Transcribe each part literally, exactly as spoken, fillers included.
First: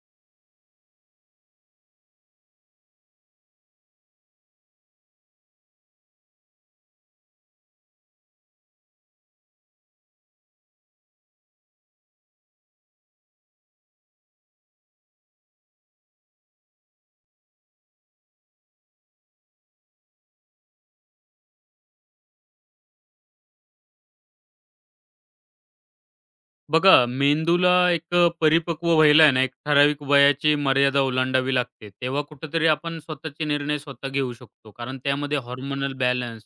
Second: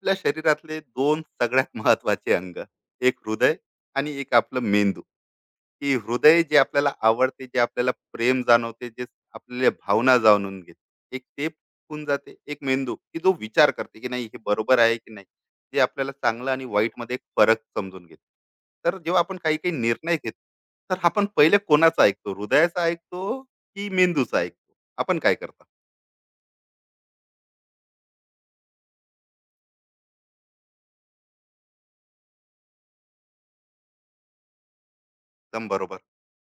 आपल्या शरीरातले दोन सगळ्यात महत्वाचे अंग. एक हृदय आणि एक आपलं मेंदू. की हृदय जे आपल्याला आवडते, जे आपल्याला प्रेम जाणवते, जे आपल्या भावना जाणून घेते, एक ते होऊन जाते. एक मेंदू की जो विचार करते की नाही हे बरोबर आहे की नाही, जे आपल्याला चांगलं आणि वाईट मध्ये एक फरक समजून घेते. तर जेव्हा आपण काही काही निर्णय घेतो, तर आपण पहिले कोणाचा ऐकतो? हृदयाचा ऐकतो की मेंदूचा ऐकतो? आपण काय करता? बघा, मेंदूला एक अ, परिपक्व व्हायला आहे ना, एक ठराविक वयाची मर्यादा ओलांडावी लागते. तेव्हा कुठेतरी आपण स्वतःचे निर्णय स्वतः घेऊ शकतो. कारण त्यामध्ये एकदम हॉर्मोनल बरोबर. बॅलन्स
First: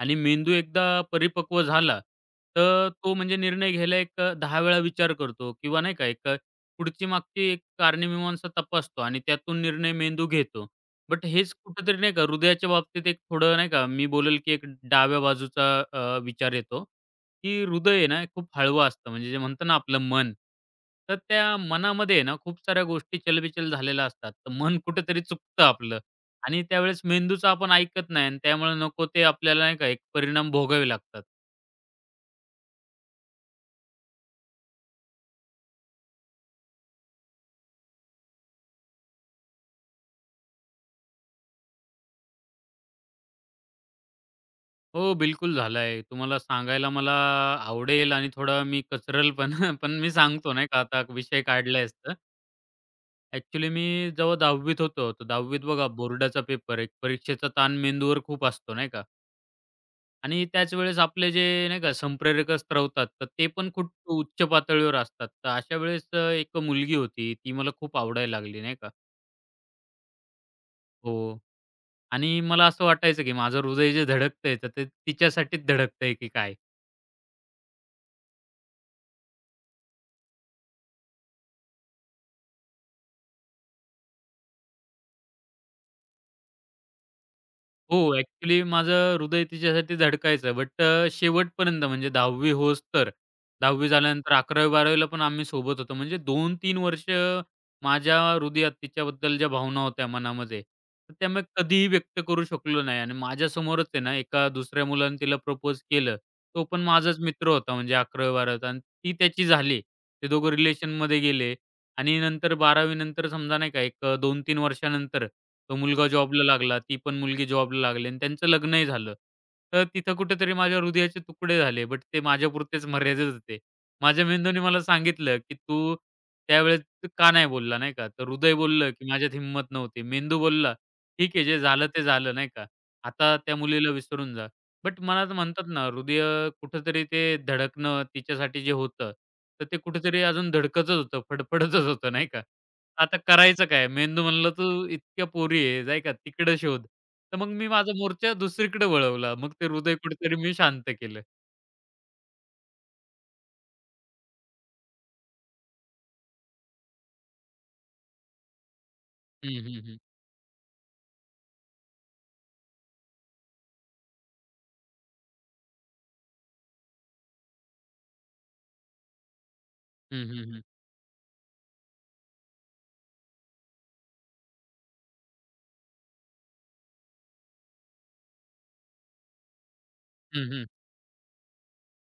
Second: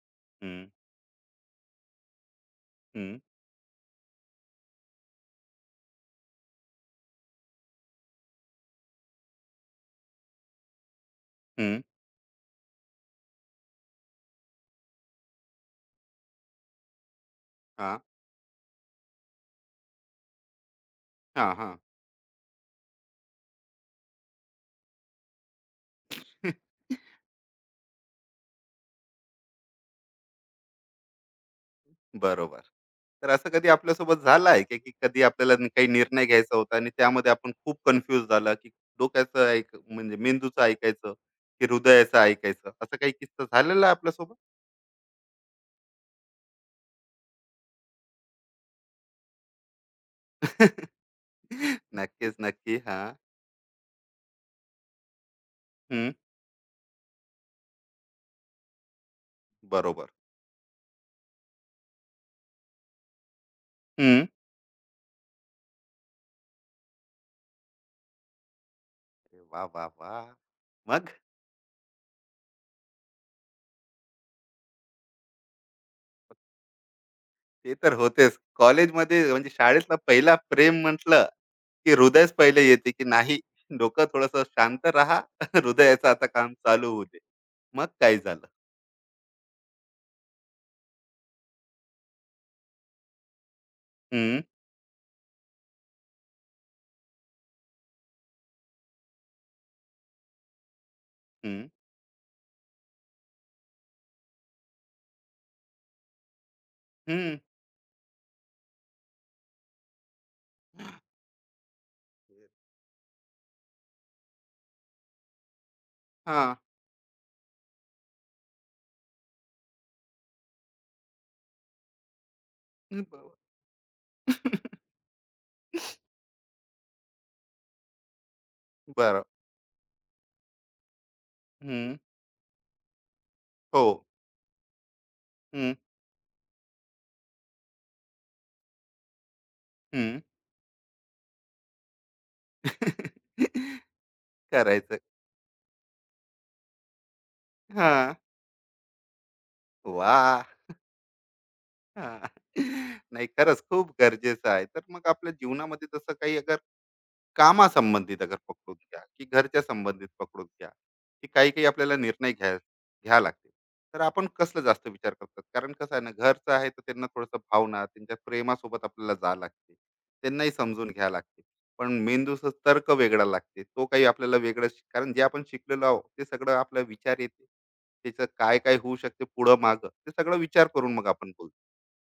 आणि मेंदू हम्म. एकदा परिपक्व झाला, तर तो हम्म. म्हणजे निर्णय घ्यायला एक अ, दहा वेळा विचार करतो किंवा नाही का, एक अ, पुढची-मागची एक कारणमीमांसा तपासतो आणि त्यातून निर्णय मेंदू घेतो. बट हेच हम्म. कुठेतरी नाही का, हृदयाच्या बाबतीत एक थोडं नाही का, मी बोलेल की एक डाव्या बाजूचा अ, विचार येतो. की हा. हृदय आहे ना खूप हळवं असतं म्हणजे जे म्हणतो ना आपलं मन. तर त्या हा. मनामध्ये आहे ना खूप साऱ्या गोष्टी चलबिचल झालेल्या असतात. तर मन कुठेतरी चुकतं आपलं आणि हा. त्यावेळेस मेंदूचं आपण ऐकत नाही आणि त्यामुळे नको ते आपल्याला नाही का एक परिणाम भोगावे लागतात. बरोबर. तर असं कधी आपल्यासोबत झालं आहे का, की कधी आपल्याला नि- काही निर्णय घ्यायचा होता आणि त्यामध्ये आपण खूप कन्फ्यूज झाला, की डोक्याचं ऐक म्हणजे मेंदूचं ऐकायचं, की हृदयाचं ऐकायचं? असा काही किस्सा झालेला आहे आपल्यासोबत? हो, बिलकुल झालाय. तुम्हाला सांगायला मला आवडेल आणि थोडा मी कचरल पण पण मी सांगतो नाही का आता विषय काढलायस तर. नक्कीच, नक्की. हां. ॲक्चुअली मी जेव्हा दहावीत होतो, तर दहावीत बघा हं. बोर्डाचा पेपर, एक परीक्षेचा ताण मेंदूवर खूप असतो नाही का? बरोबर. आणि त्याच वेळेस आपले जे नाही का संप्रेरक असं तर ते पण खूप हं. उच्च पातळीवर असतात. तर अशा वेळेस अ, एक मुलगी होती, ती मला खूप आवडायला लागली नाही का. वाह, वाह, वाह! मग? हो, आणि मला असं वाटायचं, की माझं हृदय जे धडकतंय, तर ते तिच्यासाठीच धडकतंय की काय? ते तर होतेच. कॉलेजमध्ये म्हणजे शाळेतला पहिला प्रेम म्हटलं, की हृदयच पहिले येते, की नाही. डोकं थोडंसं शांत राहा. हृदयाचं आता काम चालू होऊ. मग हो, काय झालं? ॲक्चुअली माझं हृदय तिच्यासाठी धडकायचं. बट अ, शेवटपर्यंत म्हणजे दहावी होस तर. 10वी झाल्यानंतर हं, अकरावी बारावी ला पण आम्ही सोबत होतो. म्हणजे दोन तीन वर्ष माझ्या हृदयात तिच्याबद्दल ज्या भावना होत्या मनामध्ये, तर त्या मी हं, कधीही व्यक्त करू शकलो नाही. आणि माझ्यासमोरच आहे ना, एका दुसऱ्या मुलाने तिला प्रपोज केलं. तो पण माझाच हं. मित्र होता म्हणजे अकरावी बारावी आणि ती त्याची झाली. ते दोघं रिलेशनमध्ये गेले. आणि नंतर बारावी नंतर समजा नाही का एक अ, दोन तीन वर्षानंतर तो मुलगा जॉबला हां. लागला, ती पण मुलगी जॉबला लागली आणि त्यांचं लग्नही झालं. तर तिथं कुठेतरी माझ्या हृदयाचे तुकडे झाले, बट ते माझ्यापुरतेच ब. मर्यादित होते. माझ्या मेंदूने मला सांगितलं, की "तू त्यावेळेस का नाही बोलला?" नाही का. तर हृदय बोललं, की बरं. "माझ्यात हिंमत नव्हती." मेंदू बोलला, "ठीक आहे, जे झालं हं. ते झालं." नाही का. "आता त्या हो. मुलीला विसरून जा." बट मला तर म्हणतात हं, ना, हृदय कुठेतरी ते धडकणं तिच्यासाठी जे होतं, तर ते हं. कुठेतरी अजून धडकतच होतं, फडफडतच होतं नाही का. आता करायचं काय? मेंदू म्हणला, "तू करायचं. इतक्या पोरी आहे, नाही का, तिकडं शोध." तर मग मी माझा हां. मोर्चा दुसरीकडे वळवला. मग ते हृदय कुठेतरी वाह! मी शांत केलं. हां. नाही खरंच खूप गरजेचं आहे. तर मग आपल्या जीवनामध्ये तसं काही अगर कामासंबंधित अगर पकडून घ्या, की हं, घरच्या हं, हं. संबंधित पकडून घ्या, की काही काही आपल्याला निर्णय घ्या घ्या लागते, तर आपण कसलं जास्त विचार करतात? कारण कसं आहे ना, घरचं आहे तर त्यांना थोडंसं भावना, त्यांच्या प्रेमासोबत आपल्याला जा लागते, हं, त्यांनाही हं, हं. समजून घ्या लागते. पण मेंदूचा तर्क वेगळा लागते. तो काही आपल्याला वेगळं शिक- कारण जे आपण शिकलेलो आहोत ते सगळं आपला विचार येते. त्याचं काय काय होऊ शकते पुढं मागं, ते सगळं हं, विचार हं. करून मग आपण बोलतो,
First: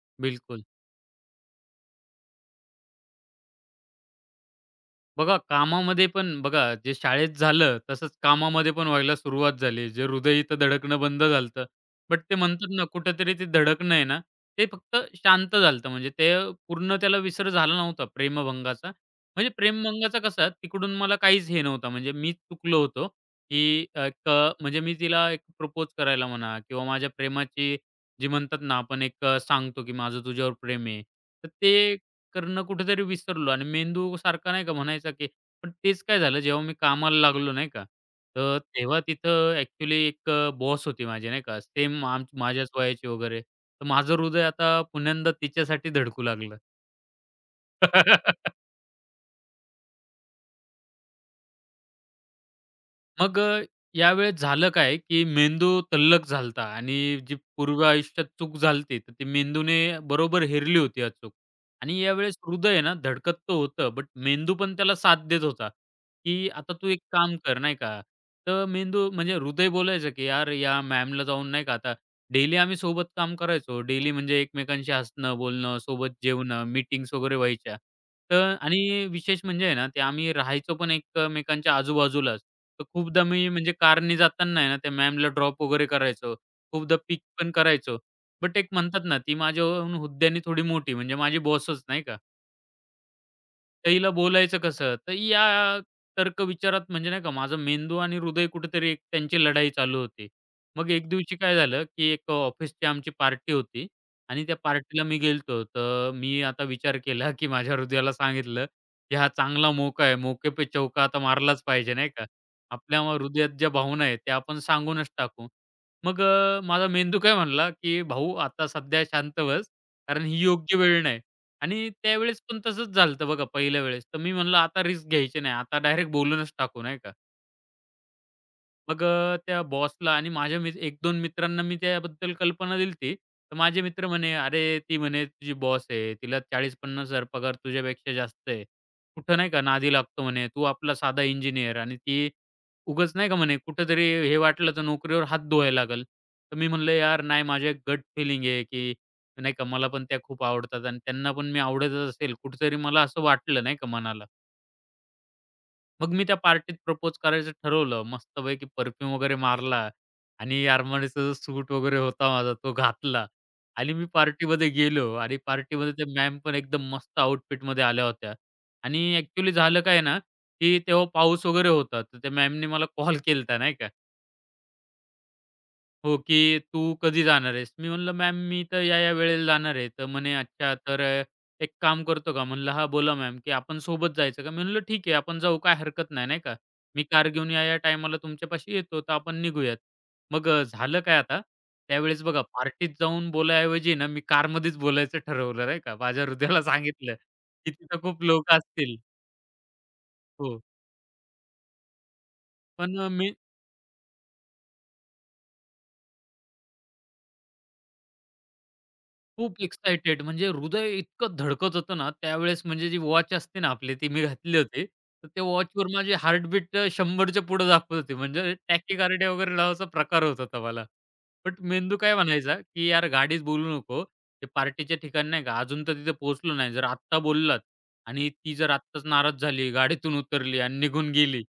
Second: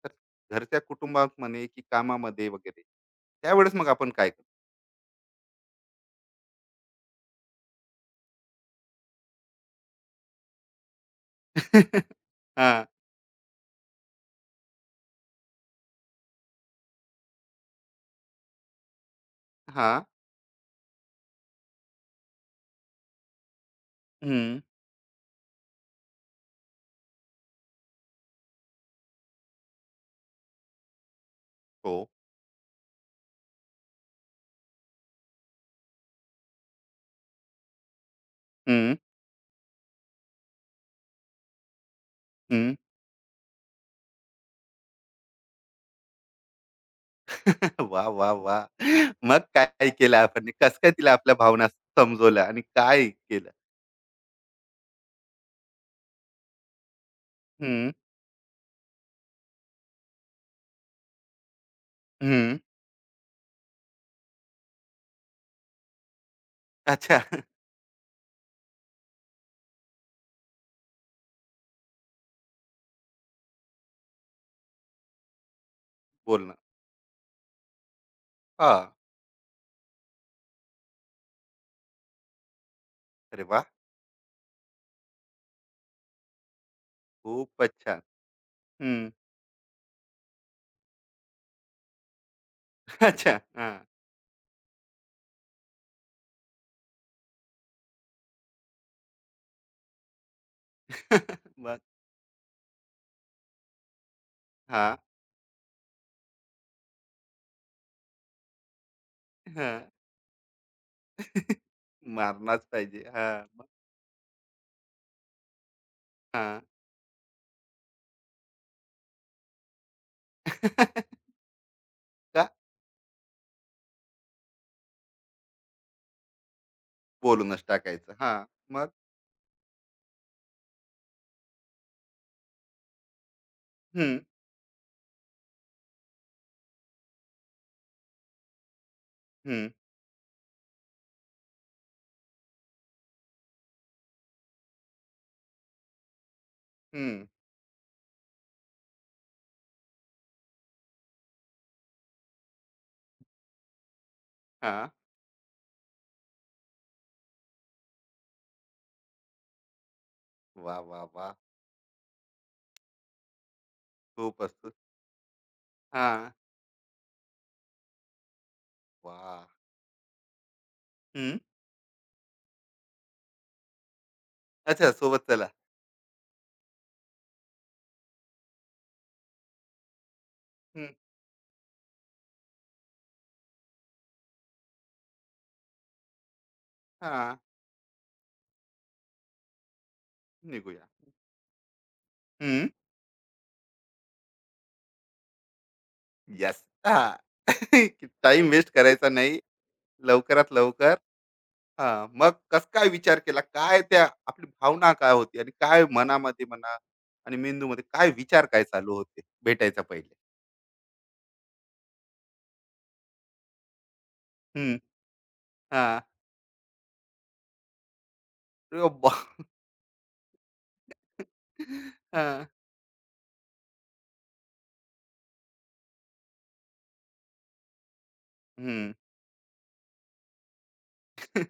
तर बिलकुल. घरच्या कुटुंबात म्हणे की कामामध्ये वगैरे. त्यावेळेस मग आपण काय? बघा कामामध्ये पण बघा जे शाळेत झालं तसंच कामामध्ये पण व्हायला सुरुवात झाली. जे हृदय इथं धडकणं बंद झालं बट ते हा. म्हणतात ना कुठेतरी ते धडकणं आहे ना, ते फक्त शांत झालं होतं. म्हणजे ते पूर्ण त्याला विसर झाला नव्हता प्रेमभंगाचा. म्हणजे हा. प्रेमभंगाचा कसा तिकडून मला काहीच हे नव्हतं. म्हणजे मी चुकलो होतो, की अ, एक अ, हं. म्हणजे मी तिला एक प्रपोज करायला म्हणा किंवा माझ्या प्रेमाची जी म्हणतात ना आपण एक अ, सांगतो, की माझं तुझ्यावर प्रेम आहे. तर ते हो. करणं कुठेतरी विसरलो आणि मेंदू सारखा नाही का म्हणायचा, की पण तेच काय झालं जेव्हा मी कामाला लागलो नाही का, तर हं, तेव्हा तिथं ॲक्चुअली एक अ, बॉस होती माझी नाही का, सेम आम माझ्याच हं. वयाची वगैरे. तर माझं हृदय आता पुन्यांदा तिच्यासाठी धडकू लागलं. वाह, वाह, वाह! मग काय केलं आपण? कसं काय तिला आपल्या भावना समजवल्या आणि काय मग केलं? अ, यावेळेस झालं काय, की मेंदू तल्लक झाला होता आणि जी पूर्व हं, आयुष्यात चूक झाली होती, तर ती मेंदूने बरोबर हेरली होती अचूक. आणि यावेळेस हं. हृदय आहे ना, धडकत तर होतं, बट मेंदू पण त्याला साथ देत होता, की आता तू एक अच्छा. काम कर, नाही का. तर मेंदू म्हणजे हृदय बोलायचं, की "यार, या मॅमला जाऊन नाही का आता डेली आम्ही सोबत काम करायचो. डेली म्हणजे एकमेकांशी हसणं, बोलणं, सोबत बोलणं. जेवणं, मीटिंग्स वगैरे व्हायच्या. तर हां. आणि विशेष म्हणजे आहे ना, ते आम्ही राहायचो पण एकमेकांच्या आजूबाजूलाच. तर खूपदा अरे मी वाह! म्हणजे कारने जाताना आहे ना, त्या मॅमला ड्रॉप वगैरे करायचो. खूपदा पिक पण खूपच करायचो. छान. बट एक हं. म्हणतात ना, ती माझ्याहून हुद्द्याने थोडी मोठी म्हणजे माझी बॉसच नाही का. अच्छा. हां. ताईला बोलायचं कसं? तर या तर्कविचारात म्हणजे नाही का माझा मेंदू आणि हृदय कुठेतरी एक त्यांची लढाई चालू होती. मग एक दिवशी काय मग? झालं, की एक ऑफिसची आमची पार्टी होती आणि त्या हां. पार्टीला मी गेलो. तर मी आता विचार केला, की माझ्या हृदयाला सांगितलं, की हा चांगला हां. मौका आहे. मौके पे चौका आता मारलाच पाहिजे नाही का? मारलाच आपल्या पाहिजे. म- हां. हृदयात मग? ज्या भावना आहेत त्या आपण सांगूनच टाकू. मग हां. अ, माझा मेंदू काय म्हणला, की "भाऊ आता सध्या शांत बस. कारण ही योग्य वेळ नाही." आणि त्यावेळेस का? पण तसंच झालं होतं बघा पहिल्या वेळेस. तर मी म्हणलं आता रिस्क घ्यायची नाही. आता डायरेक्ट बोलूनच टाकू नाही का. बोलूनच टाकायचं. हां. मग? मग अ, त्या बॉसला आणि माझ्या मित्र एक दोन मित्रांना मी त्याबद्दल कल्पना दिली तर माझे मित्र हं, म्हणे, "अरे, ती म्हणे तुझी बॉस आहे. तिला चाळीस ते पन्नास हजार पगार तुझ्यापेक्षा जास्त आहे. कुठं नाही का हं, नादी लागतो म्हणे. तू आपला साधा इंजिनिअर आणि ती उगाच नाही का म्हणे कुठेतरी हे वाटलं तर नोकरीवर हात धुवायला लागेल." तर मी म्हणलं, "यार हं. नाही, माझी एक गट फीलिंग आहे, की नाही का मला पण त्या खूप आवडतात आणि त्यांना पण मी आवडतच असेल." कुठेतरी मला असं वाटलं नाही का मनाला. हां. मग मी त्या पार्टीत प्रपोज करायचं ठरवलं. मस्तपैकी परफ्यूम वगैरे मारला आणि वाह, वाह, अरमानीचा वाह! जो सूट वगैरे होता माझा तो घातला आणि मी पार्टीमध्ये खूपच. गेलो आणि पार्टीमध्ये त्या हां. मॅम पण एकदम मस्त आउटफिटमध्ये आल्या होत्या आणि वाह! ॲक्चुअली झालं काय ना, की तेव्हा हं. पाऊस वगैरे होता. तर त्या मॅमनी मला कॉल केलता नाही का. अच्छा, सोबत चला. हो, की "तू कधी जाणार आहेस?" मी म्हणलं, "मॅम मी तर या-या वेळेला जाणार आहे." तर म्हणे, "अच्छा हं. तर अ, एक काम करतो का?" म्हणलं, हा बोला मॅम." की "आपण सोबत जायचं का?" मी म्हणलं, "ठीक आहे, आपण जाऊ काय हरकत नाही, नाही का? मी कार हां, घेऊन या-या टायमाला तुमच्यापाशी येतो, तर आपण निघूयात." मग अ, निघूया. झालं काय आता, त्यावेळेस बघा हं. पार्टीत जाऊन बोलायऐवजी ना, मी कारमध्येच बोलायचं ठरवलं, नाही का? माझ्या हृदयाला येस. हां. सांगितलं, टाईम की तिथं खूप लोकं वेस्ट असतील. करायचा नाही. लवकरात हो, लवकर. हां, मग कसं काय पण अ, विचार मी केला? काय, त्या आपली भावना काय होती आणि काय मनामध्ये म्हणा, आणि मेंदूमध्ये काय विचार काय चालू होते खूप भेटायच्या पहिले? एक्साइटेड म्हणजे हृदय इतकं धडकत होतं ना, त्यावेळेस म्हणजे जी वॉच असते ना आपली, ती मी घातली हं. होती. तर त्या वॉचवर हां. माझी हार्टबीट अ, शंभरच्या पुढे दाखवत होती. म्हणजे अरे बा! टॅकीकार्डिया वगैरे नावाचा प्रकार होत होता मला. बट मेंदू काय हां. म्हणायचा, की "यार गाडीच बोलू नको. ते पार्टीच्या ठिकाणी नाही का, अजून तर तिथे पोहोचलो नाही. जर आत्ता बोललात आणि ती जर हं. आत्ताच नाराज झाली, गाडीतून उतरली आणि निघून गेली,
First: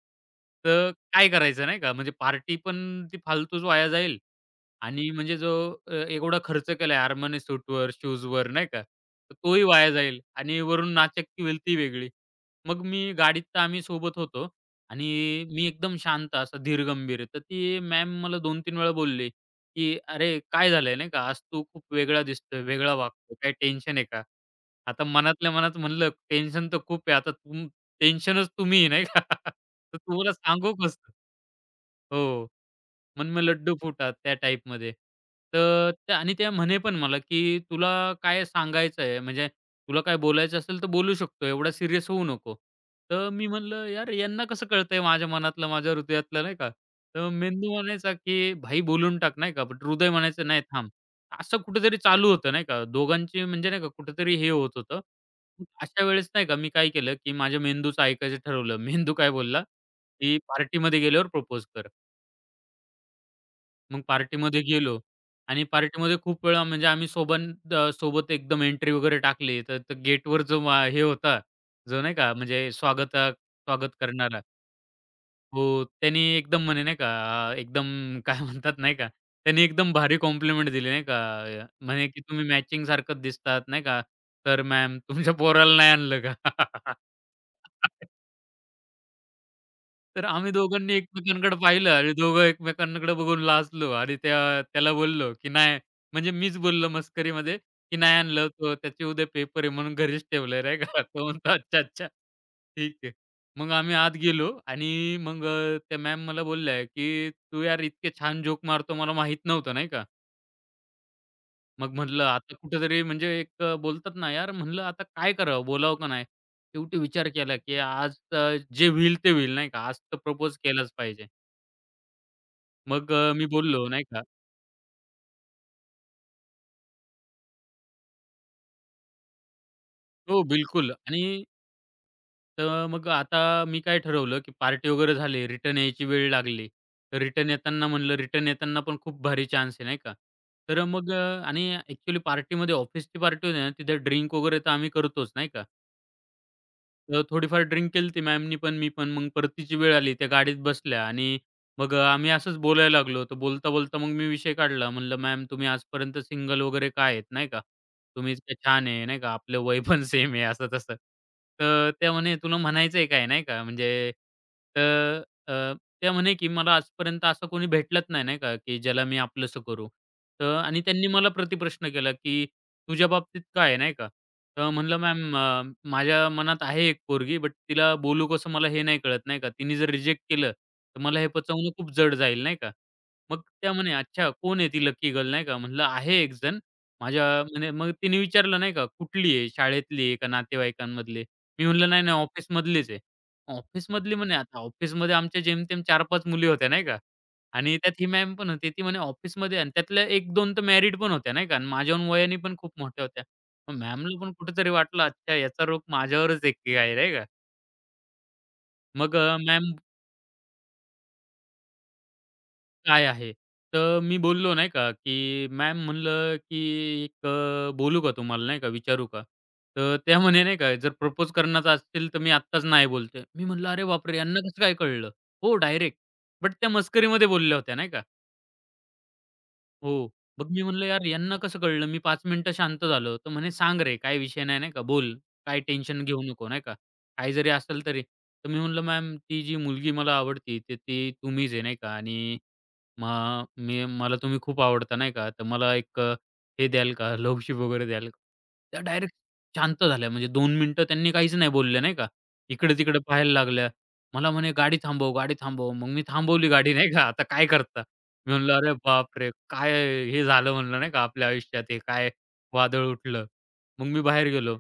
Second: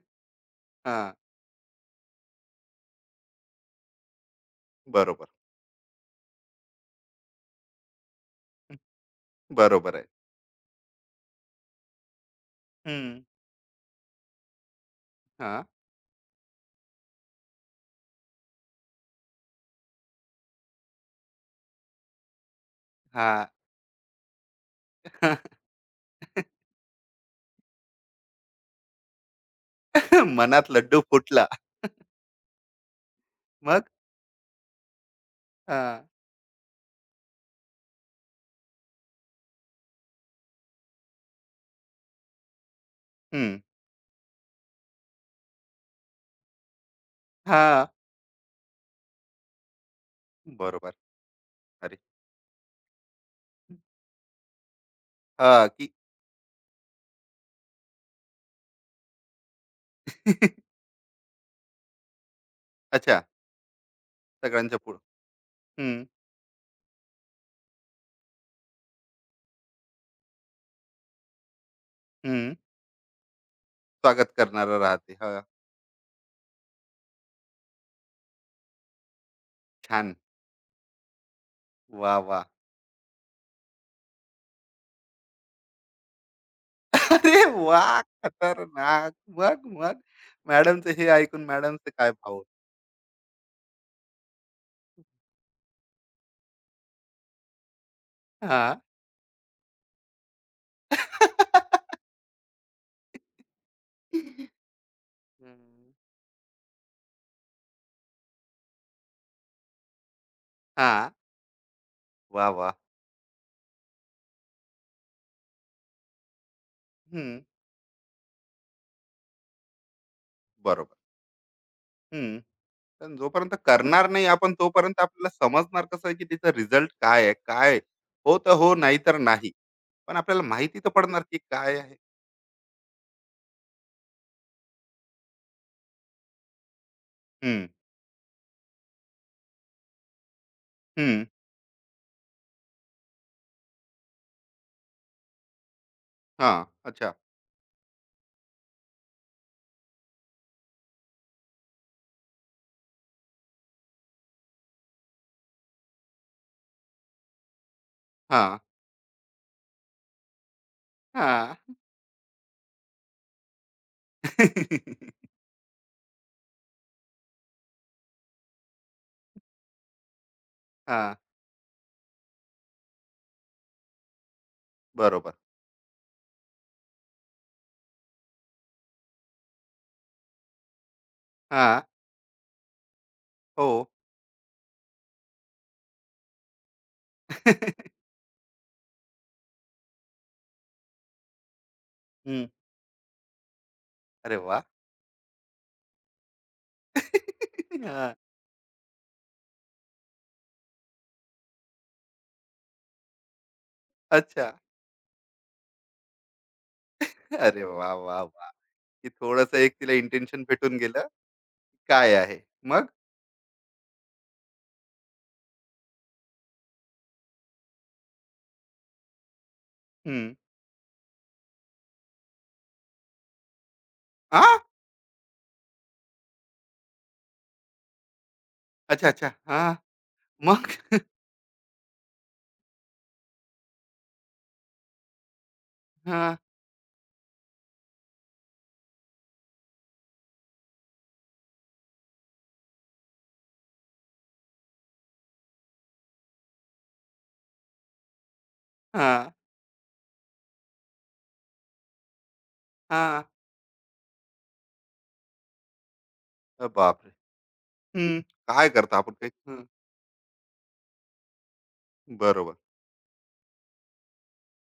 तर हां. काय करायचं?" नाही का. म्हणजे पार्टी पण ती फालतूच वाया जाईल आणि बरोबर. म्हणजे जो अ, एवढा खर्च केलाय Armani सूटवर, शूजवर नाही का, तर तोही वाया बरोबर आहे. जाईल आणि वरून नाचक्की होईल ती वेगळी. मग मी हं. गाडीत तर आम्ही सोबत होतो आणि हां. मी एकदम शांत असा धीरगंभीर. तर ती मॅम मला दोन तीन वेळा बोलली, की "अरे काय झालंय नाही का, आज तू खूप वेगळा दिसतोय, वेगळा वागतोय. हां. काही टेन्शन आहे का?" आता मनातल्या मनात म्हणलं टेन्शन तर खूप आहे. आता तुम टेन्शनच तुम्ही आहे नाही का. तर तुम्हाला मनात सांगू लड्डू कसं? फुटला. हो. मन में लड्डू मग? फुटा त्या टाईपमध्ये. तर हां. त्या आणि त्या म्हणे पण मला, की "तुला काय सांगायचं आहे, म्हणजे तुला काय बोलायचं असेल तर बोलू शकतो, एवढा सीरियस होऊ नको." तर मी हं. म्हणलं, "यार यांना कसं कळतंय माझ्या मनातलं, माझ्या हृदयातलं," नाही का. तर मेंदू हां. म्हणायचा, की "भाई बोलून टाक," नाही का. बट हृदय म्हणायचं, "नाही थांब." बरोबर. असं कुठेतरी अरे. चालू होतं नाही का. दोघांची म्हणजे नाही का कुठेतरी हे होत होतं. मग हां, की. अशा वेळेस नाही का मी काय केलं, की माझ्या मेंदूचं ऐकायचं ठरवलं. मेंदू काय बोलला, की "पार्टीमध्ये गेल्यावर प्रपोज कर." अच्छा. मग पार्टीमध्ये सगळ्यांच्या पुढं. गेलो आणि हं, पार्टीमध्ये खूप वेळा म्हणजे आम्ही सोबत अ, सोबत एकदम एंट्री वगैरे टाकली, तर तर गेटवर जो मा हे होता, जो नाही का हं. म्हणजे स्वागत स्वागत स्वागत करणारा करणारं राहते. हां, हो, त्यांनी एकदम म्हणे नाही का अ, एकदम काय म्हणतात नाही का, त्यांनी एकदम छान. भारी कॉम्प्लिमेंट दिली नाही का, अ, म्हणे वाह, की वाह! "तुम्ही मॅचिंग सारखंच दिसतात" नाही का, "तर मॅम तुमच्या पोराला नाही आणलं का?" अरे वाह! खतरनाक. मग, मग तर आम्ही मॅडमचं दोघांनी हे ऐकून एकमेकांकडे मॅडमचं पाहिलं काय आणि भाव? दोघं एकमेकांकडे बघून लाजलो आणि त्या त्याला बोललो, की नाही म्हणजे मीच बोललो मस्करीमध्ये, की नाही आणलं तो हां. त्याचे उद्या पेपर आहे म्हणून घरीच ठेवलंय नाही का. तो म्हणतो अच्छा, अच्छा ठीक आहे. मग आम्ही आत गेलो आणि मग अ, हं. त्या मॅम मला बोलल्या, की "तू यार इतके छान जोक मारतो मला माहीत नव्हतं" नाही का. हां. मग म्हटलं वाह, आता वाह! कुठेतरी म्हणजे एक अ, बोलतात ना यार म्हटलं आता काय करावं? बोलावं का नाही? शेवटी विचार हं. केला, की आज अ, जे होईल ते होईल नाही का. आज तर प्रपोज केलाच बरोबर. पाहिजे. हं. मग पण अ, मी जोपर्यंत बोललो नाही करणार का नाही आपण, तोपर्यंत आपल्याला समजणार कसं आहे, की त्याचा रिझल्ट काय आहे? काय. हो तर हो, नाही तर नाही. पण हो, आपल्याला माहिती तर बिलकुल आणि पडणार, की काय आहे? तर मग आता मी काय ठरवलं, की पार्टी वगैरे झाली, रिटर्न यायची वेळ लागली. तर रिटर्न हं, येताना म्हणलं, रिटर्न येताना पण खूप भारी चान्स आहे, नाही का. तर मग अ, हं. आणि ॲक्चुअली पार्टीमध्ये ऑफिसची पार्टी होती ना, तिथे ड्रिंक वगैरे तर आम्ही करतोच, नाही का. हां. अच्छा. तर थोडीफार ड्रिंक केली ती मॅमनी पण मी पण. मग परतीची वेळ आली, त्या गाडीत बसल्या आणि मग अ, आम्ही असंच बोलायला लागलो. तर बोलता-बोलता मग मी विषय काढला. म्हणलं, "मॅम तुम्ही आजपर्यंत सिंगल वगैरे का आहेत, नाही का? तुम्ही इतक्या हां, छान आहे, नाही का? आपलं वय पण सेम आहे," असं-तसं. हां. तर त्या म्हणे, "तुला म्हणायचंय काय?" नाही का म्हणजे. हां, तर अ, त्या म्हणे, की "मला आजपर्यंत असं कोणी भेटलंच नाही, नाही का, की ज्याला मी आपलंसं करू." तर आणि त्यांनी मला प्रतिप्रश्न केला, की "तुझ्या बाबतीत काय आहे?" नाही का. तर म्हणलं बरोबर. मॅम, अ, माझ्या मनात आहे एक पोरगी, बट तिला बोलू कसं मला हे नाही कळत, नाही का. तिने जर रिजेक्ट केलं, तर मला हे पचवणं हां, खूप जड जाईल, नाही का. मग हो. त्या म्हणे, "अच्छा कोण आहे ती लकी गर्ल?" नाही का. म्हटलं, "आहे एक जण." माझ्या म्हणे मग तिने विचारलं नाही का, "कुठली आहे? शाळेतली आहे का नातेवाईकांमधली?" मी म्हटलं, "नाही, नाही हं. ऑफिसमधलीच आहे." "ऑफिसमधली?" अरे म्हणे. आता वाह! ऑफिसमध्ये आमच्या जेमतेम चार पाच मुली होत्या, नाही का. आणि त्यात ही हां, मॅम पण होती. ती म्हणे ऑफिसमध्ये आणि त्यातल्या एक दोन तर मॅरिड पण होत्या, नाही का. आणि माझ्याहून वयाने पण खूप मोठ्या होत्या. मग मॅमला पण अच्छा. कुठेतरी वाटलं, अच्छा याचा रोग माझ्यावरच आहे की काय, नाही का. अरे वाह, वाह, वाह! की मग अ, थोडंसं मॅम एक तिला इंटेन्शन भेटून गेलं, काय आहे. मग? काय आहे? तर मी बोललो नाही का, की मॅम म्हणलं, की एक अ, बोलू का तुम्हाला नाही का, विचारू का? तर त्या हं. म्हणे नाही का, जर प्रपोज करण्याचा असतील तर मी आत्ताच नाही बोलते. मी म्हणलं, "अरे बापरे! यांना आह! कसं काय कळलं?" हो, डायरेक्ट. बट त्या मस्करीमध्ये बोलल्या होत्या नाही का. अच्छा, अच्छा. हां, हो. मग मी मग? म्हणलं, "यार यांना कसं कळलं?" मी पाच मिनिटं शांत झालो. तर म्हणे, "सांग रे, काय विषय नाही, नाही का? बोल. काय टेन्शन घेऊ हां, नको, नाही का? काही जरी असेल तरी." तर मी म्हणलं, "मॅम, ती जी मुलगी मला आवडती, तर ती तुम्हीच आहे, नाही का? आणि मग मी मला तुम्ही खूप आवडता नाही का, तर मला एक अ, हे द्याल का लव्हशिप वगैरे द्याल का? त्या डायरेक्ट हां, शांत झाल्या. म्हणजे दोन मिनिटं त्यांनी काहीच नाही बोलल्या नाही का. इकडे-तिकडे हां. पाहायला लागल्या. मला म्हणे, "गाडी थांबव, गाडी थांबव." मग मी थांबवली अ, गाडी नाही का. बापरे! आता काय करता? हं. मी म्हणलं, काय "अरे करता आपण बापरे! काही. हं, काय हे झालं म्हणलं नाही का आपल्या आयुष्यात हे काय बरोबर. वादळ उठलं." मग मी बाहेर गेलो.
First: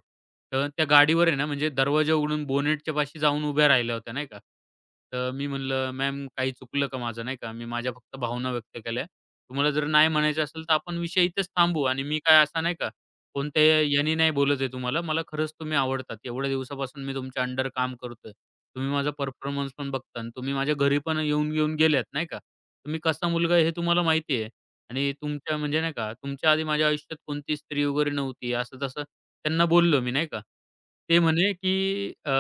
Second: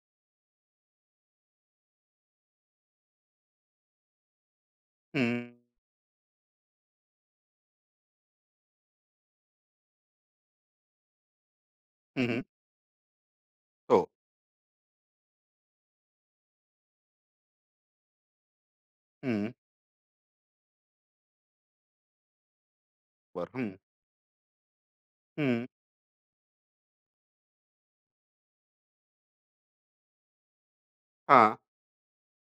तर त्या गाडीवर आहे ना, म्हणजे दरवाजा उघडून बोनेटच्या पाशी जाऊन उभ्या राहिल्या होत्या, नाही का. हं, तर मी म्हणलं, "मॅम काही चुकलं का माझं?" नाही का. मी माझ्या फक्त भावना व्यक्त केल्या. "तुम्हाला जर नाही म्हणायचं असेल तर आपण विषय इथेच थांबवू आणि मी हं. काय असा नाही का, कोणत्या हो. याने नाही बोलत आहे तुम्हाला. मला खरंच तुम्ही आवडतात. एवढ्या दिवसापासून मी तुमच्या अंडर काम करतोय. तुम्ही माझा हं, परफॉर्मन्स पण बघता आणि तुम्ही माझ्या घरी पण येऊन-येऊन गेल्यात, नाही का. तर कसा बरं. मुलगा आहे हं, हे तुम्हाला माहिती आहे. आणि तुमच्या हं. म्हणजे नाही का, तुमच्या आधी माझ्या आयुष्यात कोणती स्त्री वगैरे नव्हती, असं-तसं त्यांना बोललो मी नाही का. ते म्हणे, हां, की अ,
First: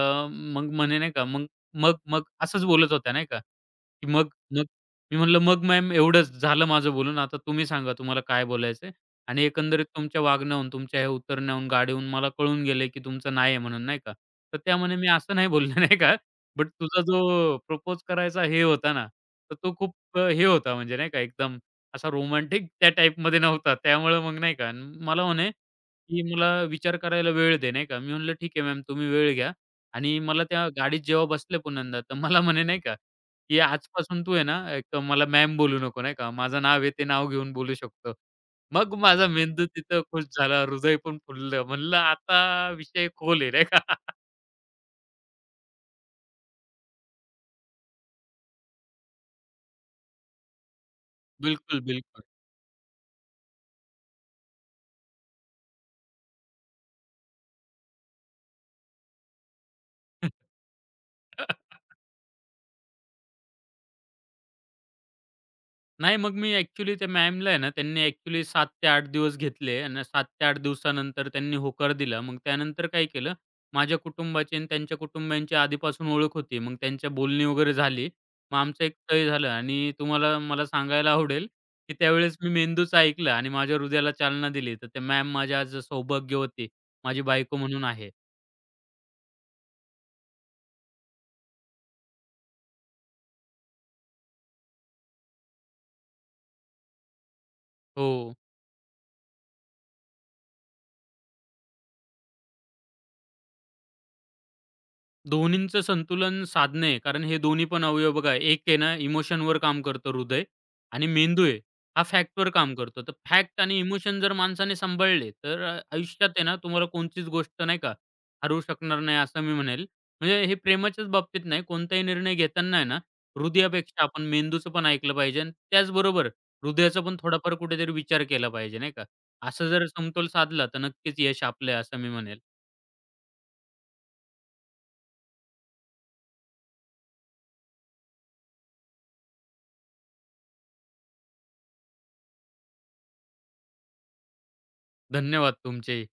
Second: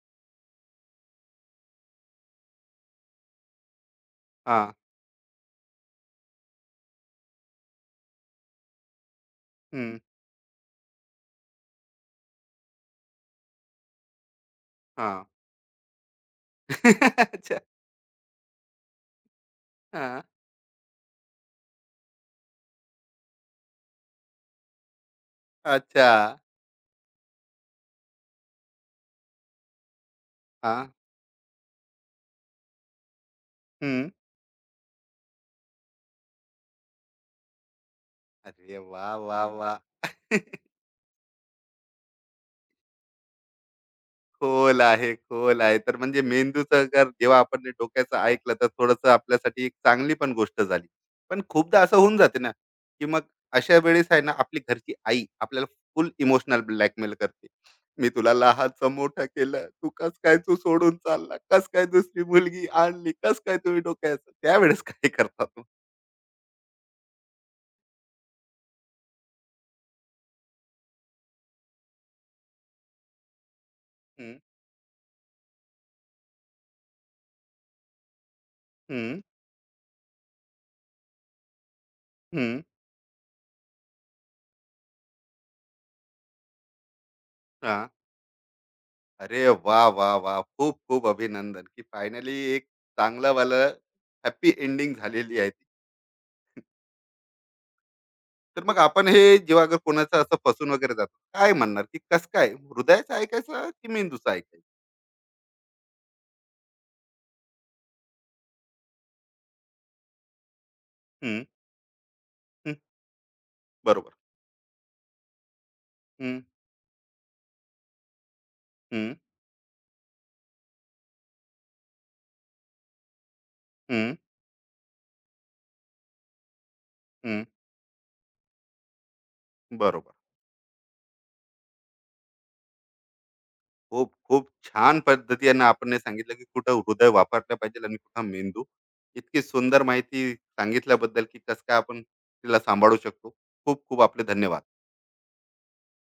मग म्हणे नाही का, "मग मग मग" असंच बोलत होत्या नाही का, की "मग मग?" हां. मी म्हटलं, "मग मॅम एवढंच झालं माझं बोलून. आता तुम्ही सांगा तुम्हाला काय बोलायचंय?" आणि एकंदरीत हं, तुमच्या वागण्याहून, तुमच्या ह्या उतरण्याहून, गाडीहून मला कळून गेलंय, की तुमचं नाही आहे म्हणून नाही का. तर त्या म्हणे, "मी हां. असं नाही बोलले नाही का, बट तुझा जो अच्छा. प्रपोज करायचा हे होता ना, तर तो खूप अ, हां, हे होता म्हणजे नाही का एकदम असा रोमॅन्टिक त्या टाईपमध्ये नव्हता. त्यामुळे मग नाही का न- मला म्हणे, अच्छा. की "मला विचार करायला वेळ दे." नाही का. मी म्हटलं, "ठीक आहे मॅम तुम्ही वेळ घ्या." आणि मला त्या हां. गाडीत जेव्हा बसले पुन्हांदा, तर मला म्हणे नाही का, की हम्म. "आजपासून तू आहे ना, एक मला मॅम बोलू नको." नाही का. माझं नाव आहे ते नाव घेऊन बोलू शकतो. अरे मग वा, माझा वा, मेंदू तिथं वाह! खुश झाला. हृदय पण फुललं. म्हणलं आता विषय खोल आहे नाही का. खोल आहे, खोल आहे. तर म्हणजे मेंदूचं जर जेव्हा आपण हे डोक्याचं ऐकलं, तर थोडंसं आपल्यासाठी एक चांगली पण गोष्ट झाली. पण खूपदा बिलकुल, असं होऊन बिलकुल. जाते ना, की मग अशा वेळेस आहे ना, आपली घरची आई आपल्याला फुल इमोशनल ब्लॅकमेल करते. "मी तुला लहानचं मोठं केलं. तू कसं काय तू सोडून चालला? कसं काय दुसरी मुलगी आणली? कसं काय तुम्ही डोक्याचं?" त्यावेळेस काय करता तू? नाही मग मी ॲक्चुअली त्या मॅमला आहे ना, त्यांनी ॲक्चुअली सात ते आठ दिवस घेतले आणि सात ते आठ दिवसानंतर त्यांनी होकार दिला. मग त्यानंतर काय केलं, माझ्या हं, कुटुंबाची आणि त्यांच्या कुटुंबियांची आधीपासून ओळख होती. मग त्यांच्या बोलणी वगैरे झाली. मग आमचं एक हं, तय झालं आणि तुम्हाला मला सांगायला आवडेल, की त्यावेळेस मी हं. मेंदूचं ऐकलं आणि माझ्या हृदयाला चालना दिली. तर त्या मॅम माझ्या आज सौभाग्यवती माझी बायको म्हणून आहे. अरे वा, वा, वाह! खूप-खूप अभिनंदन, की फायनली एक चांगलं वाला हॅपी एंडिंग झालेली आहे. ती. हो. तर मग आपण हे जेव्हा अगर कोणाचं असं फसून वगैरे जातो, काय म्हणणार, की कस काय हृदयाचं ऐकायचं की मेंदूचं ऐकायचं? दोन्हींचं संतुलन साधणे, कारण हे दोन्ही पण अवयव बघा, एक आहे ना इमोशनवर काम करतं हृदय आणि हं, मेंदू आहे, हा फॅक्टवर हं, काम करतो. तर फॅक्ट आणि बरोबर. इमोशन जर माणसाने सांभाळले, तर अ, आयुष्यात हं, आहे ना तुम्हाला कोणतीच गोष्ट नाही का हरवू शकणार हं, नाही, असं मी म्हणेल. म्हणजे हे प्रेमाच्याच बाबतीत नाही, कोणताही निर्णय घेताना आहे ना, हृदयापेक्षा हं, आपण मेंदूचं पण ऐकलं पाहिजे आणि त्याचबरोबर हृदयाचा पण हं, थोडाफार कुठेतरी विचार केला पाहिजे, नाही का. असं जर बरोबर. समतोल साधला, तर नक्कीच यश आपलं आहे, असं मी म्हणेल. खूप, खूप छान पद्धतीने आपण हे सांगितलं, की कुठं हृदय वापरलं पाहिजे आणि कुठं मेंदू. इतकी सुंदर माहिती सांगितल्याबद्दल, की कसं काय आपण तिला सांभाळू शकतो. खूप खूप आपले धन्यवाद. धन्यवाद तुमचेही.